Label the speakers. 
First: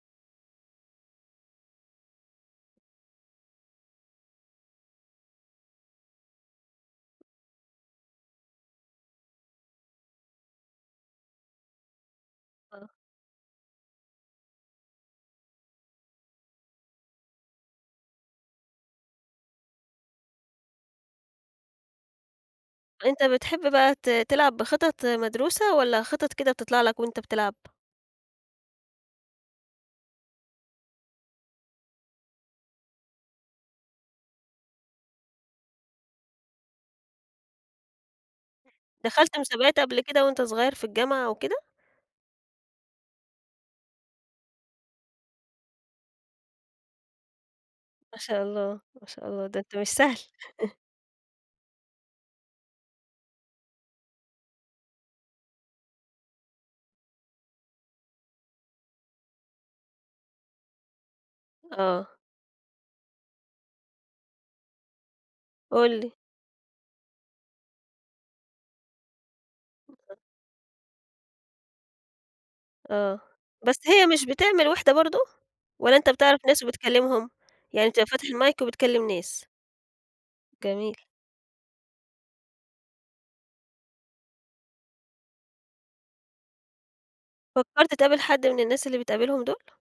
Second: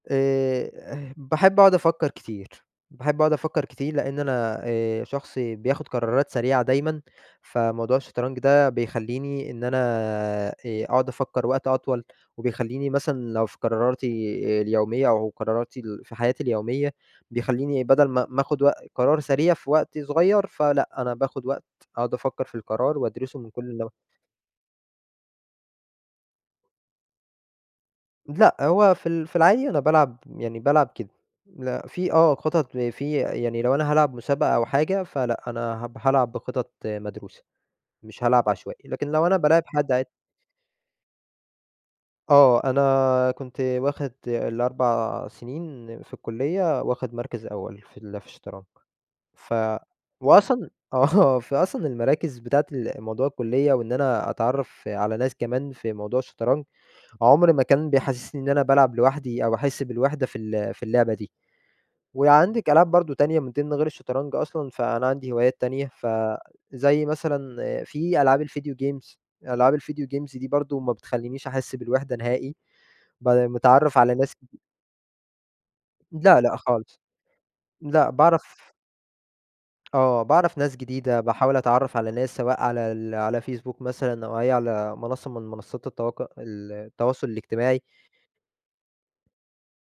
Speaker 1: آآ ه باحب اقعد افكّر كتير، باحب اقعد افكّر كتير لإن أنا آآ شخص بياخد قرارات سريعة دايمًا، فموضوع الشطرنج ده بيخلّيني إن أنا آآ أقعد افكّر وقت أطول،
Speaker 2: آه.
Speaker 1: وبيخلّيني مثلًا لو في قراراتي اليومية أو قراراتي ال في حياتي اليومية بيخلّيني بدل ما ما آخُد وق قرار سريع في وقت صغيّر، فلأ أنا باخُد وقت أقعد افكّر في القرار
Speaker 2: أنت
Speaker 1: وادرِسه من كل
Speaker 2: بتحب
Speaker 1: النوا
Speaker 2: بقى ت تلعب بخطط مدروسة، والّا خطط كده بتطلع لك وأنت بتلعب؟
Speaker 1: لأ هو في ال في العادي أنا بالعب يعني بالعب كده، لأ في آه خطط في يعني لو أنا هالعب مسابقة أو حاجة فلأ، أنا هب هالعب بخطط مدروسة، مش هالعب عشوائي، لكن لو أنا
Speaker 2: دخلت
Speaker 1: بالاعب
Speaker 2: مسابقات
Speaker 1: حد
Speaker 2: قبل
Speaker 1: عاد
Speaker 2: كده وأنت صغيّر في الجامعة أو كده؟
Speaker 1: آه أنا كنت واخد ال4 سنين في الكلية واخد مركز أول، في
Speaker 2: ما
Speaker 1: ال في
Speaker 2: شاء
Speaker 1: الشطرنج،
Speaker 2: الله، ما شاء الله،
Speaker 1: ف
Speaker 2: ده أنت مش سهل.
Speaker 1: وأصلًا آه، فأصلًا المراكز بتاعة ال موضوع الكلية وإن أنا أتعرّف على ناس كمان في موضوع الشطرنج، عُمر ما كان بيحسّسني إن أنا بالعب لوحدي أو احس بالوِحدة في ال في اللعبة دي،
Speaker 2: آه.
Speaker 1: وعندِك ألعاب برضه تانية من ضمن غير الشطرنج أصلًا، فأنا عندي هوايات تانية
Speaker 2: قُل
Speaker 1: ف
Speaker 2: لي.
Speaker 1: زي مثلًا في ألعاب الVideo games، ألعاب الVideo games دي برضه ما بتخلّينش أحس بالوِحدة نهائي،
Speaker 2: آه،
Speaker 1: ب
Speaker 2: بس
Speaker 1: مِتعرَّف
Speaker 2: هي
Speaker 1: على
Speaker 2: مش
Speaker 1: ناس
Speaker 2: بتعمل وِحدة برضه؟ والّا أنت بتعرف
Speaker 1: لأ، لأ
Speaker 2: ناس
Speaker 1: خالص،
Speaker 2: وبتكلّمهم؟ يعني أنت
Speaker 1: لأ
Speaker 2: فاتح المايك
Speaker 1: باعرف
Speaker 2: وبتكلّم ناس.
Speaker 1: آه باعرف ناس
Speaker 2: جميل.
Speaker 1: جديدة باحاول اتعرّف على ناس سواء على ال على فيسبوك مثلًا أو إيه، على منصّة من منصّات التواق التواصل الاجتماعي.
Speaker 2: فكّرت تقابل حد من الناس اللي بتقابلهم دُول؟